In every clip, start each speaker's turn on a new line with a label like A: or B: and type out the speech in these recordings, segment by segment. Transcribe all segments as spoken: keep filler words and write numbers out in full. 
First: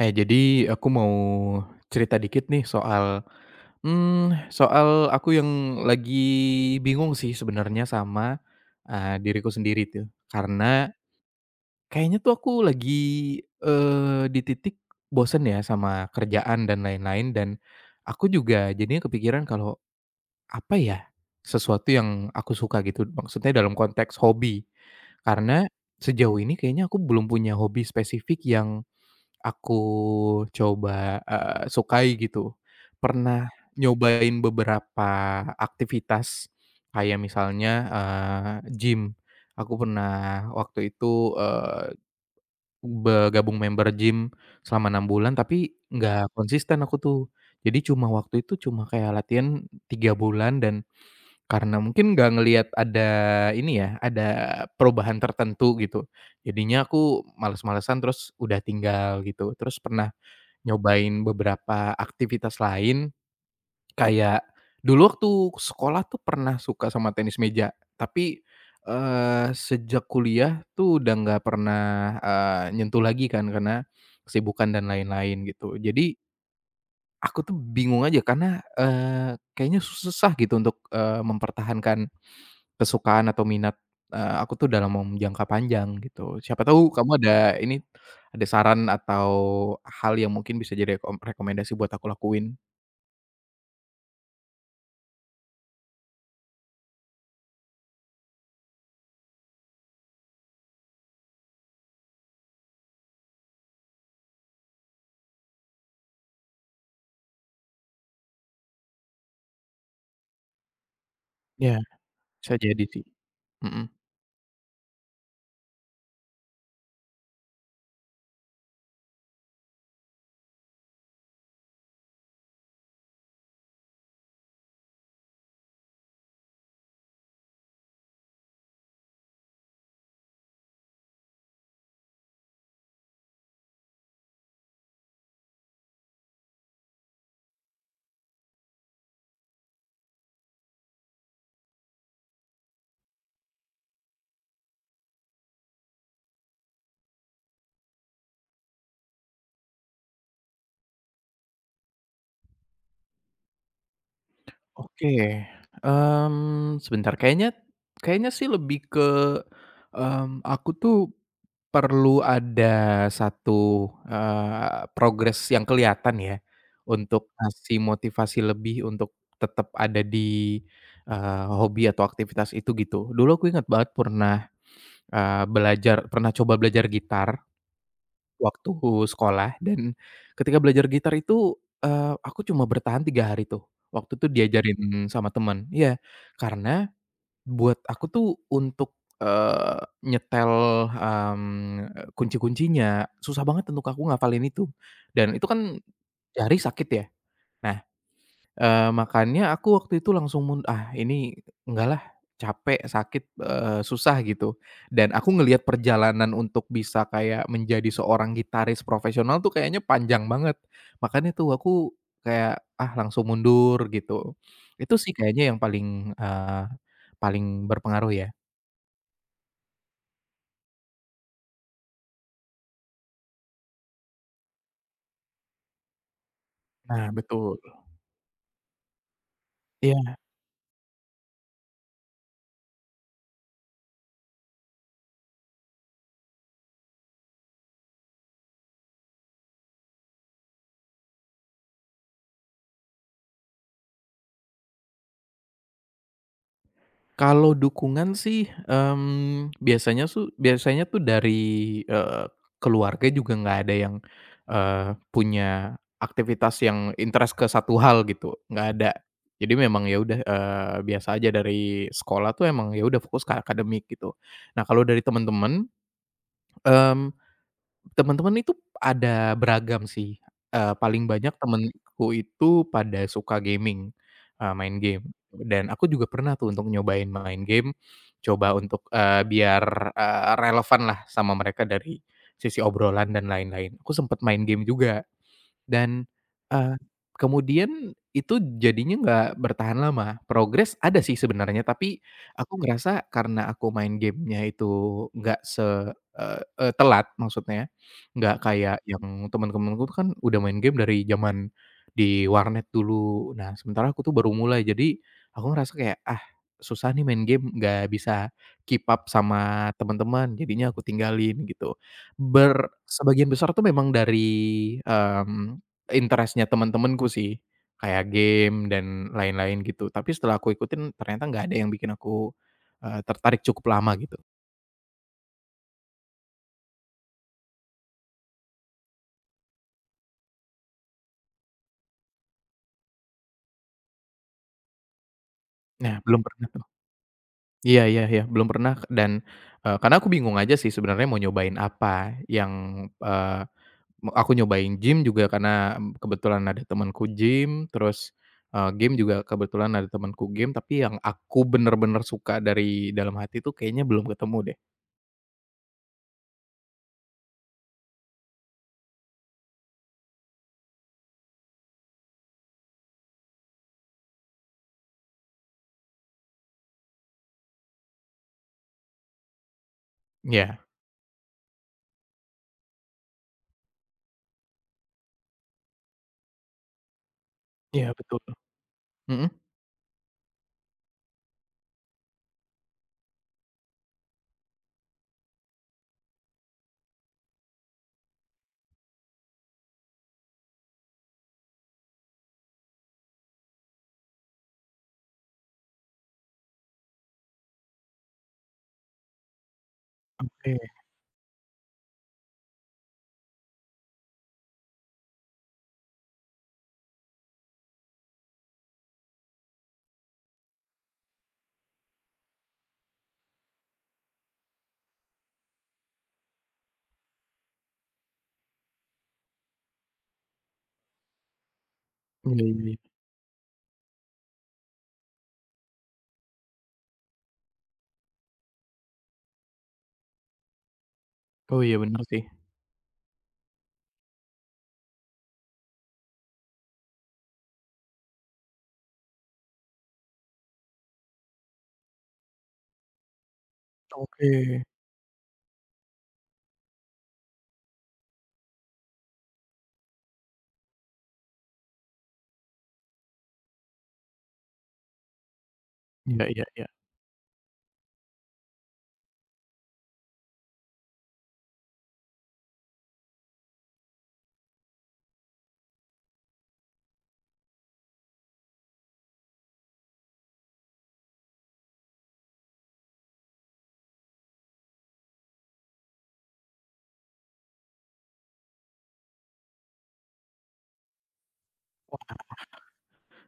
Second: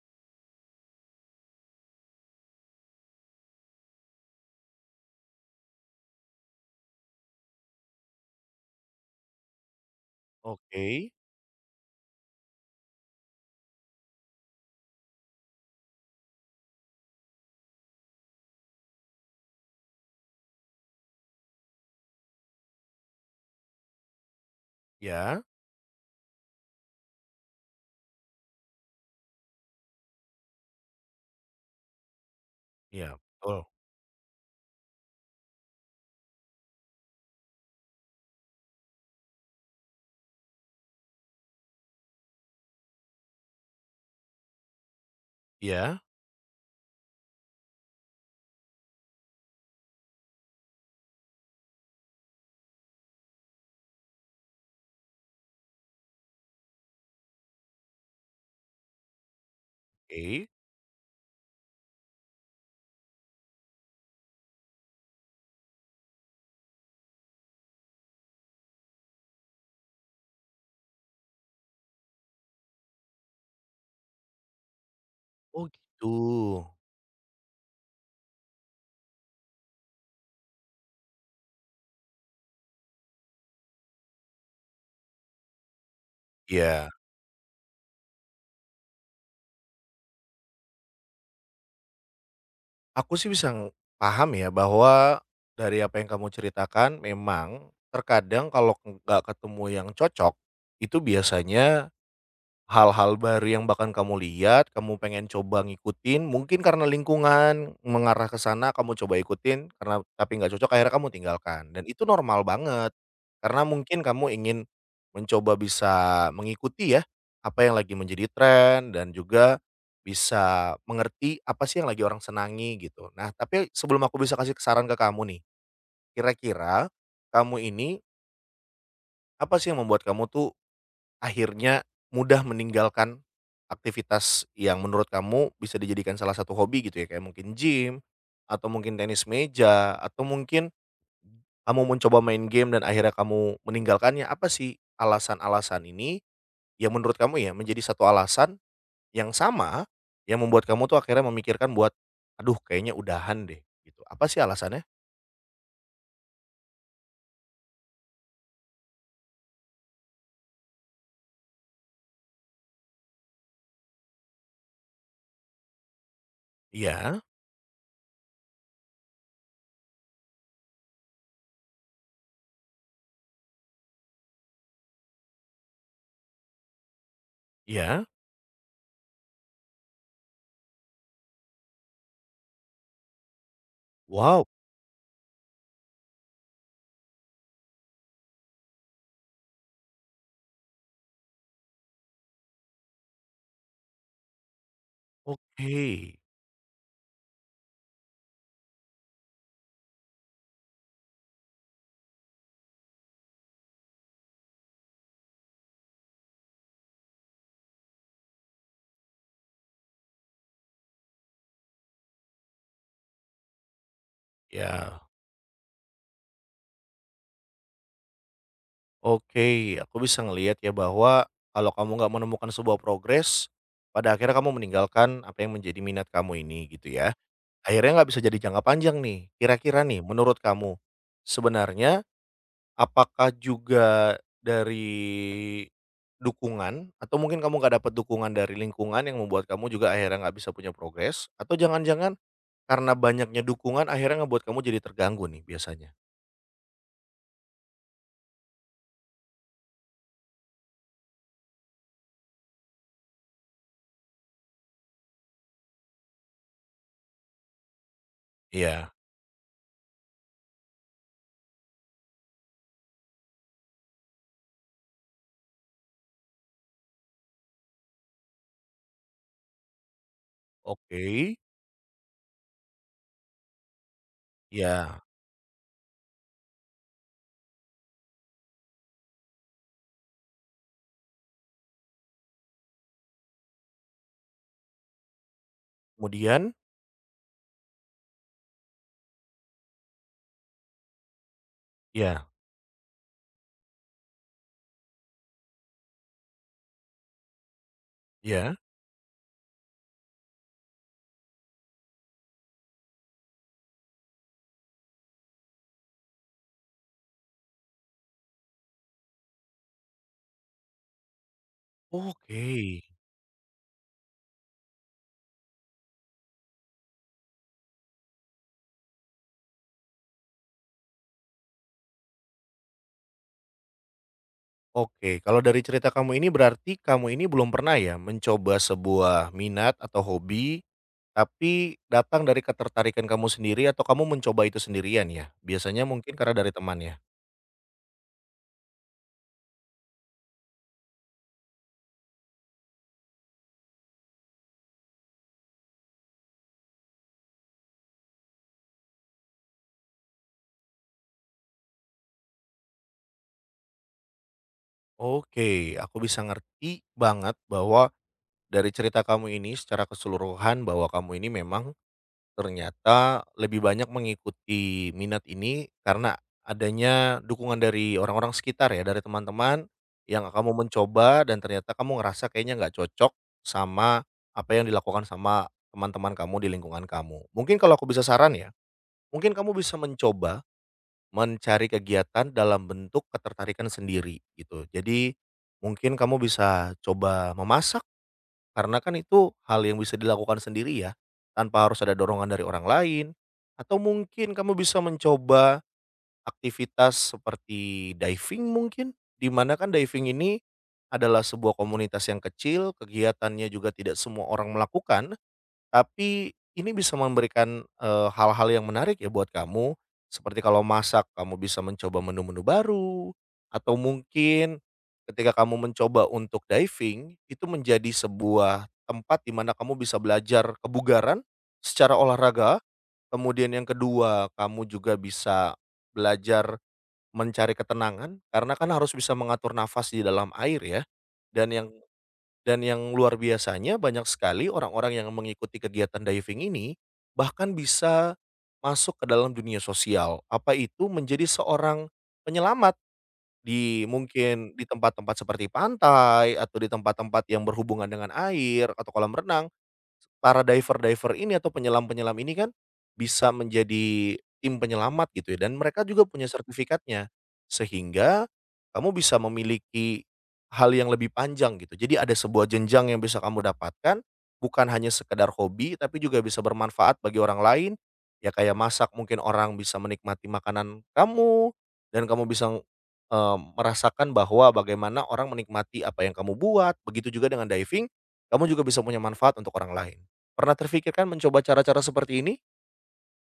A: Eh, jadi aku mau cerita dikit nih soal, mmm, soal aku yang lagi bingung sih sebenarnya sama, eee, diriku sendiri tuh.
B: Oke,
A: Karena kayaknya tuh aku lagi, eee, di titik bosen ya sama kerjaan dan lain-lain dan aku juga jadinya kepikiran kalau apa ya sesuatu yang aku suka gitu, maksudnya dalam konteks hobi.
B: ya,
A: Karena sejauh ini kayaknya aku belum punya hobi spesifik yang aku coba, eee, sukai gitu.
B: ya,
A: Pernah
B: betul.
A: nyobain beberapa aktivitas kayak misalnya, eee, gym. Aku pernah waktu itu, eee, bergabung member gym selama enam bulan tapi
B: Ya,
A: nggak konsisten aku tuh. Jadi cuma waktu itu cuma kayak latihan tiga bulan dan karena mungkin nggak ngelihat ada ini ya, ada perubahan tertentu gitu. Jadinya aku males-malesan terus udah tinggal gitu. Terus pernah
B: oke.
A: nyobain beberapa aktivitas lain, kayak dulu waktu sekolah tuh pernah suka sama tenis meja, tapi, eee, sejak kuliah tuh udah nggak pernah, eee, nyentuh lagi kan karena kesibukan dan lain-lain
B: Oh
A: gitu.
B: gitu.
A: Jadi aku tuh bingung aja karena, eee, kayaknya susah gitu untuk, eee, mempertahankan kesukaan atau minat, eee, aku tuh dalam mem jangka panjang gitu. Siapa
B: Ya.
A: tahu kamu ada ini, ada saran atau hal yang mungkin bisa jadi rekom rekomendasi buat aku lakuin.
B: Aku sih bisa ng- paham ya bahwa dari apa yang kamu ceritakan memang terkadang kalau nggak ketemu yang cocok, itu biasanya hal-hal baru yang bahkan kamu lihat, kamu pengen coba ngikutin, mungkin karena lingkungan mengarah ke sana kamu coba ikutin, karena tapi nggak cocok akhirnya kamu tinggalkan,
A: Iya.
B: dan itu normal
A: Bisa jadi
B: banget.
A: sih,
B: Karena
A: mhm.
B: mungkin kamu ingin mencoba bisa mengikuti ya, apa yang lagi menjadi tren dan juga bisa mengerti apa sih yang lagi orang senangi gitu. Nah, tapi sebelum aku bisa kasih saran ke kamu nih, kira-kira kamu ini apa sih yang membuat kamu tuh akhirnya mudah meninggalkan aktivitas yang menurut kamu bisa dijadikan salah satu hobi gitu ya, kayak mungkin gym, atau mungkin tenis meja, atau mungkin kamu mencoba main game dan akhirnya kamu meninggalkannya. Apa sih alasan-alasan ini yang menurut kamu ya menjadi satu alasan yang sama yang membuat kamu tuh akhirnya memikirkan buat, "Aduh kayaknya udahan deh," gitu. Apa sih alasannya?
A: Oke, mmm, sebentar kayaknya kayaknya sih lebih ke, mmm, aku tuh perlu ada satu, eee, progres yang kelihatan ya,
B: Iya
A: untuk ngasih motivasi lebih untuk tetap ada di, eee, hobi atau aktivitas itu gitu. Dulu aku inget banget pernah, eee, belajar pernah coba belajar gitar
B: iya.
A: waktu sekolah dan ketika belajar gitar itu, eee, aku cuma bertahan tiga hari tuh, waktu itu
B: Wow,
A: diajarin sama teman ya karena buat aku tuh untuk, eee, nyetel, mmm, kunci-kuncinya, susah banget untuk aku ngafalin itu. Dan itu
B: oke.
A: kan jari sakit ya. Nah, eee, makanya aku waktu itu langsung mun ah ini enggak lah, capek, sakit, eee, susah gitu. Dan aku ngelihat perjalanan untuk bisa kayak menjadi seorang gitaris profesional tuh kayaknya panjang banget. Makanya tuh aku kayak, ah langsung mundur gitu. Itu
B: Ya.
A: sih kayaknya yang paling, eee, paling berpengaruh ya.
B: Oke, aku bisa ngelihat ya bahwa kalau kamu nggak menemukan sebuah progres, pada akhirnya kamu meninggalkan apa yang menjadi minat kamu ini gitu
A: Nah,
B: ya.
A: betul.
B: Akhirnya nggak bisa jadi jangka panjang nih. Kira-kira nih,
A: Iya,
B: menurut kamu sebenarnya apakah juga dari dukungan atau mungkin kamu nggak dapat dukungan dari lingkungan yang membuat kamu juga akhirnya nggak bisa punya progres? Atau jangan-jangan karena banyaknya dukungan akhirnya ngebuat kamu jadi terganggu nih biasanya?
A: kalau dukungan sih, mmm, biasanya su biasanya tuh dari, eee, keluarga juga nggak ada yang, eee, punya aktivitas yang interest ke satu hal gitu, nggak ada.
B: Iya,
A: Jadi memang ya udah, eee, biasa aja dari sekolah tuh emang ya udah fokus ke akademik gitu. Nah, kalau dari teman-teman, mmm teman-teman itu ada beragam sih, eee, paling
B: oke.
A: banyak temenku itu pada suka gaming, eee, main
B: Ya,
A: game, dan aku juga pernah tuh untuk nyobain main game, coba untuk, eee, biar, eee, relevan lah sama mereka dari sisi obrolan dan lain-lain. Aku sempet main game juga. Dan,
B: kemudian?
A: eee, kemudian itu jadinya nggak bertahan lama, progres ada sih sebenarnya, tapi
B: Ya.
A: aku ngerasa karena aku main gamenya itu nggak se eee eee, telat maksudnya, nggak
B: Iya?
A: kayak yang teman-temanku tuh kan udah main game dari zaman di warnet dulu. Nah, sementara aku tuh baru mulai, jadi aku ngerasa kayak, "Ah, susah nih main game, nggak bisa keep up sama teman-teman," jadinya aku tinggalin gitu.
B: Oke
A: Ber sebagian besar tuh memang dari, mmm, interest-nya temen-temenku sih, kayak game dan lain-lain gitu. Tapi setelah aku ikutin ternyata nggak ada yang bikin aku, eee, tertarik cukup lama gitu.
B: oke. Kalau dari cerita kamu ini berarti kamu ini belum pernah ya mencoba sebuah minat atau hobi, tapi datang dari ketertarikan kamu sendiri atau kamu mencoba itu sendirian ya? Biasanya
A: Nah,
B: mungkin
A: belum
B: karena
A: pernah
B: dari
A: tuh.
B: teman ya?
A: Iya, iya, iya, belum pernah dan, eee, karena aku bingung aja sih sebenarnya mau nyobain apa yang, eee, me aku nyobain gym juga karena kebetulan ada temenku gym, terus, eee, game juga kebetulan ada temenku game, tapi yang aku bener-bener suka dari dalam hati tuh kayaknya belum ketemu deh.
B: Oke, aku bisa ngerti banget bahwa dari cerita kamu ini secara keseluruhan bahwa kamu ini memang ternyata lebih banyak mengikuti minat ini karena adanya dukungan dari orang-orang sekitar ya, dari teman-teman yang kamu
A: Iya,
B: mencoba dan ternyata kamu ngerasa kayaknya nggak cocok sama apa yang dilakukan sama teman-teman kamu di lingkungan kamu. Mungkin kalau aku
A: iya
B: bisa
A: betul.
B: saran ya,
A: Mhm.
B: mungkin kamu bisa mencoba mencari kegiatan dalam bentuk ketertarikan sendiri gitu. Jadi mungkin kamu bisa coba memasak karena kan itu hal yang bisa dilakukan sendiri ya, tanpa harus ada dorongan dari orang lain, atau mungkin kamu bisa mencoba aktivitas seperti diving mungkin? Di mana kan diving ini
A: Oke.
B: adalah sebuah komunitas yang kecil, kegiatannya juga tidak semua orang melakukan. Tapi ini bisa memberikan, eee, hal-hal yang menarik ya buat kamu, seperti kalau masak kamu bisa mencoba menu-menu baru, atau mungkin ketika kamu mencoba untuk diving, itu menjadi sebuah tempat di mana kamu bisa belajar kebugaran secara
A: Iya,
B: olahraga,
A: iya, iya.
B: kemudian yang kedua kamu juga bisa belajar mencari ketenangan, karena kan harus bisa mengatur nafas di dalam air ya, dan
A: Oh
B: yang
A: iya bener sih.
B: dan yang luar biasanya banyak sekali orang-orang yang mengikuti kegiatan diving ini bahkan bisa masuk ke dalam dunia sosial. Apa itu menjadi seorang penyelamat di
A: Oke.
B: mungkin di tempat-tempat seperti pantai atau di tempat-tempat yang berhubungan dengan air atau kolam renang para diver-diver ini atau penyelam-penyelam ini kan bisa menjadi tim penyelamat gitu ya dan mereka juga
A: Iya,
B: punya
A: iya, iya.
B: sertifikatnya. Sehingga kamu bisa memiliki hal yang lebih panjang gitu. Jadi ada sebuah jenjang yang bisa kamu dapatkan, bukan hanya sekedar hobi tapi juga bisa bermanfaat bagi orang lain. Ya kayak masak mungkin orang bisa menikmati makanan kamu dan kamu bisa, eee, merasakan bahwa bagaimana orang menikmati apa yang kamu buat, begitu juga dengan diving, kamu juga bisa punya manfaat untuk orang lain. Pernah terfikirkan mencoba cara-cara seperti ini?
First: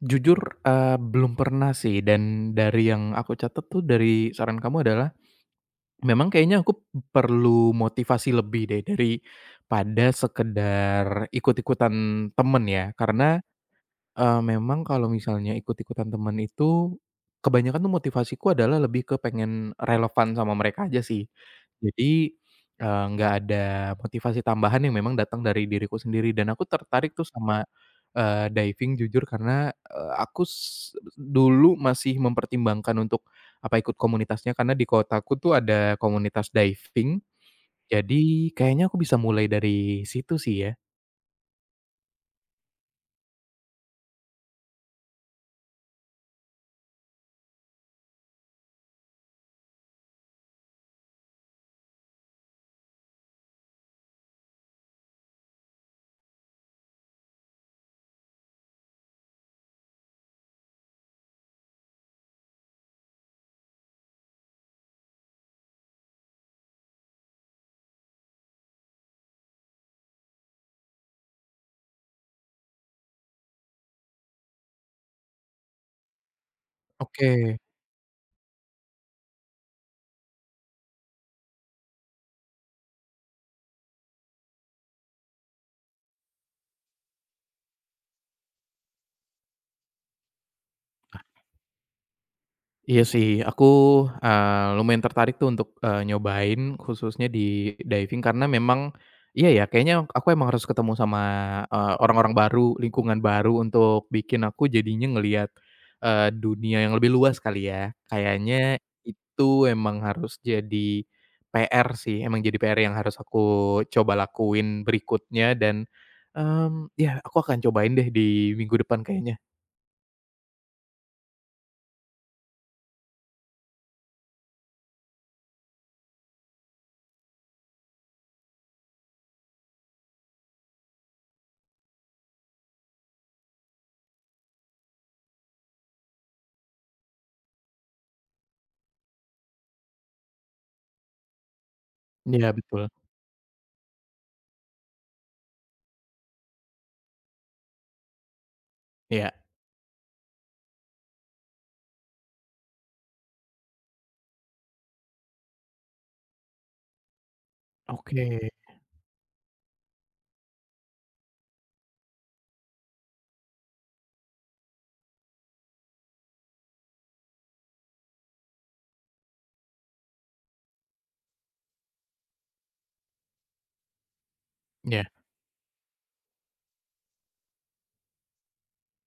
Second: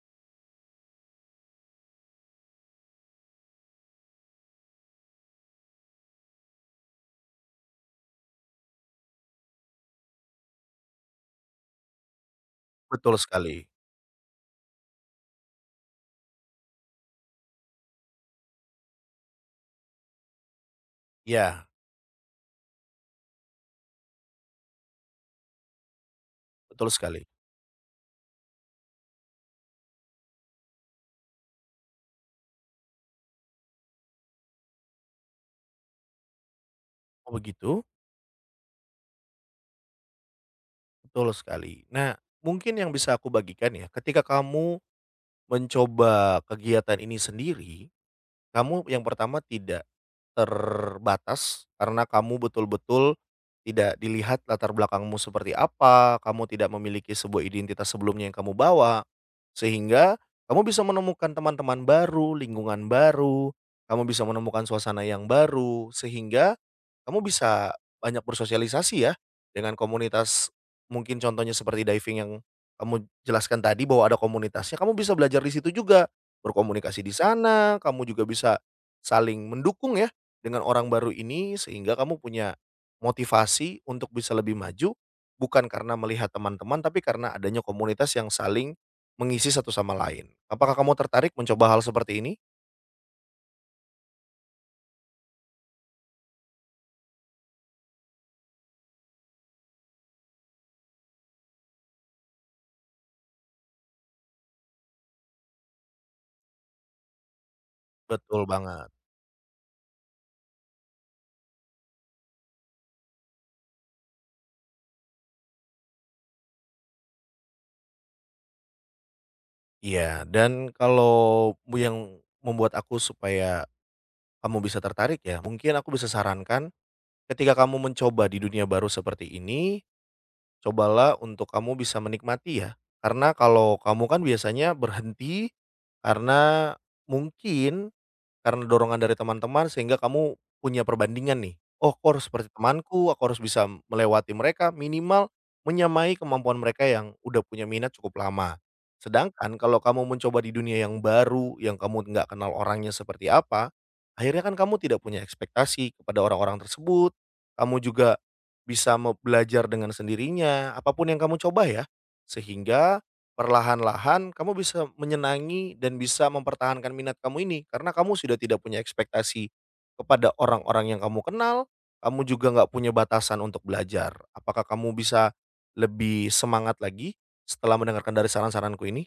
A: Jujur, eee, belum pernah sih dan dari yang aku catat tuh dari saran kamu adalah, memang kayaknya aku perlu motivasi lebih deh daripada sekedar ikut-ikutan temen ya.
B: Betul
A: Karena
B: sekali.
A: Eee, memang kalau misalnya ikut-ikutan temen itu, kebanyakan tuh motivasiku adalah lebih ke pengen relevan sama mereka aja sih.
B: Ya
A: Jadi, eee, nggak ada motivasi tambahan yang memang datang dari diriku sendiri dan aku
B: betul
A: tertarik
B: sekali.
A: tuh sama, eee, diving jujur karena, eee, aku s dulu masih mempertimbangkan untuk, apa ikut komunitasnya karena di kotaku tuh ada komunitas diving,
B: Oh begitu?
A: jadi kayaknya aku bisa mulai dari situ sih ya.
B: Betul sekali. Nah, mungkin yang bisa aku bagikan ya, ketika kamu mencoba kegiatan ini sendiri, kamu yang pertama tidak terbatas karena kamu betul-betul tidak dilihat latar belakangmu seperti apa, kamu tidak memiliki sebuah identitas sebelumnya yang kamu bawa, sehingga kamu bisa menemukan teman-teman baru, lingkungan baru, kamu bisa menemukan suasana yang baru, sehingga kamu bisa banyak bersosialisasi ya dengan komunitas mungkin contohnya seperti diving yang kamu jelaskan tadi bahwa ada komunitasnya, kamu bisa belajar di situ juga, berkomunikasi di
A: Oke.
B: sana, kamu juga bisa saling mendukung ya dengan orang baru ini sehingga kamu punya motivasi untuk bisa lebih maju, bukan karena melihat teman-teman tapi karena adanya komunitas yang saling mengisi satu sama lain. Apakah kamu tertarik mencoba hal seperti ini?
A: Iya sih, aku, eee, lumayan tertarik tuh untuk, eee, nyobain khususnya di diving karena memang iya ya kayaknya aku emang harus ketemu sama, eee, orang-orang baru, lingkungan baru untuk bikin aku jadinya ngelihat, eee, dunia yang lebih luas kali ya.
B: Betul
A: Kayaknya
B: banget.
A: itu emang harus jadi P R sih, emang jadi P R yang harus aku coba lakuin berikutnya dan, mmm, ya aku akan cobain deh di minggu depan kayaknya.
B: Iya, dan kalau bu yang membuat aku supaya kamu bisa tertarik ya, mungkin aku bisa sarankan ketika kamu mencoba di dunia baru seperti ini, cobalah untuk kamu bisa menikmati ya, karena kalau kamu kan biasanya berhenti karena mungkin karena dorongan dari teman-teman sehingga kamu punya perbandingan nih, "Oh, aku harus seperti
A: Iya betul,
B: temanku, aku harus bisa melewati mereka, minimal menyamai kemampuan mereka yang udah punya minat cukup lama."
A: iya,
B: Sedangkan kalau kamu mencoba di dunia yang baru, yang kamu nggak kenal orangnya seperti apa, akhirnya kan kamu tidak punya ekspektasi kepada orang-orang tersebut, kamu juga
A: oke,
B: bisa me belajar dengan sendirinya, apapun yang kamu coba ya, sehingga perlahan-lahan kamu bisa menyenangi dan bisa mempertahankan minat kamu ini, karena kamu sudah tidak punya ekspektasi kepada orang-orang yang kamu kenal, kamu juga nggak punya batasan untuk belajar. Apakah kamu
A: iya.
B: bisa lebih semangat lagi setelah mendengarkan dari saran-saranku ini?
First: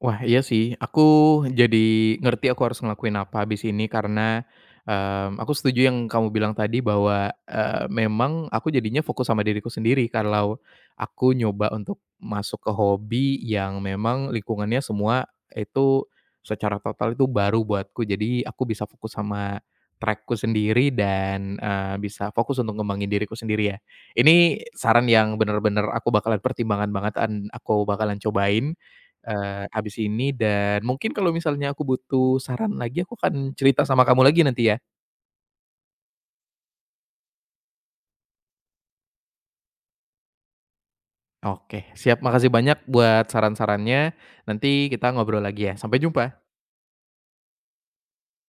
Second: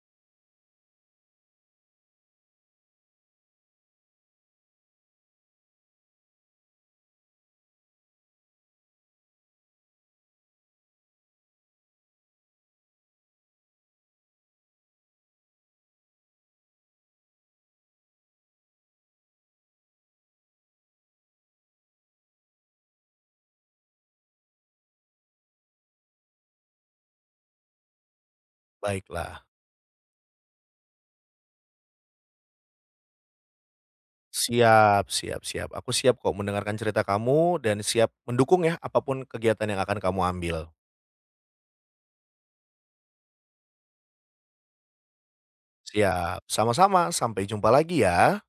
A: Wah, iya sih. Aku jadi ngerti aku harus ngelakuin apa habis ini karena, mmm, aku setuju yang kamu bilang tadi bahwa, eee, memang aku jadinya fokus sama diriku sendiri kalau aku nyoba untuk masuk ke hobi yang memang lingkungannya semua itu secara total itu baru buatku. Jadi aku bisa fokus sama trackku sendiri dan, eee, bisa fokus untuk ngembangin diriku sendiri ya. Ini saran yang bener-bener aku bakalan pertimbangan banget dan aku bakalan cobain
B: Baiklah.
A: Eee, abis ini dan mungkin kalau misalnya aku butuh saran lagi, aku akan cerita sama kamu lagi nanti ya?
B: Siap siap siap. Aku siap kok mendengarkan cerita kamu dan siap mendukung ya, apapun kegiatan yang akan kamu ambil.
A: Oke, siap. Makasih banyak buat saran-sarannya. Nanti kita ngobrol lagi ya. Sampai
B: Siap,
A: jumpa.
B: sama-sama, sampai jumpa lagi ya.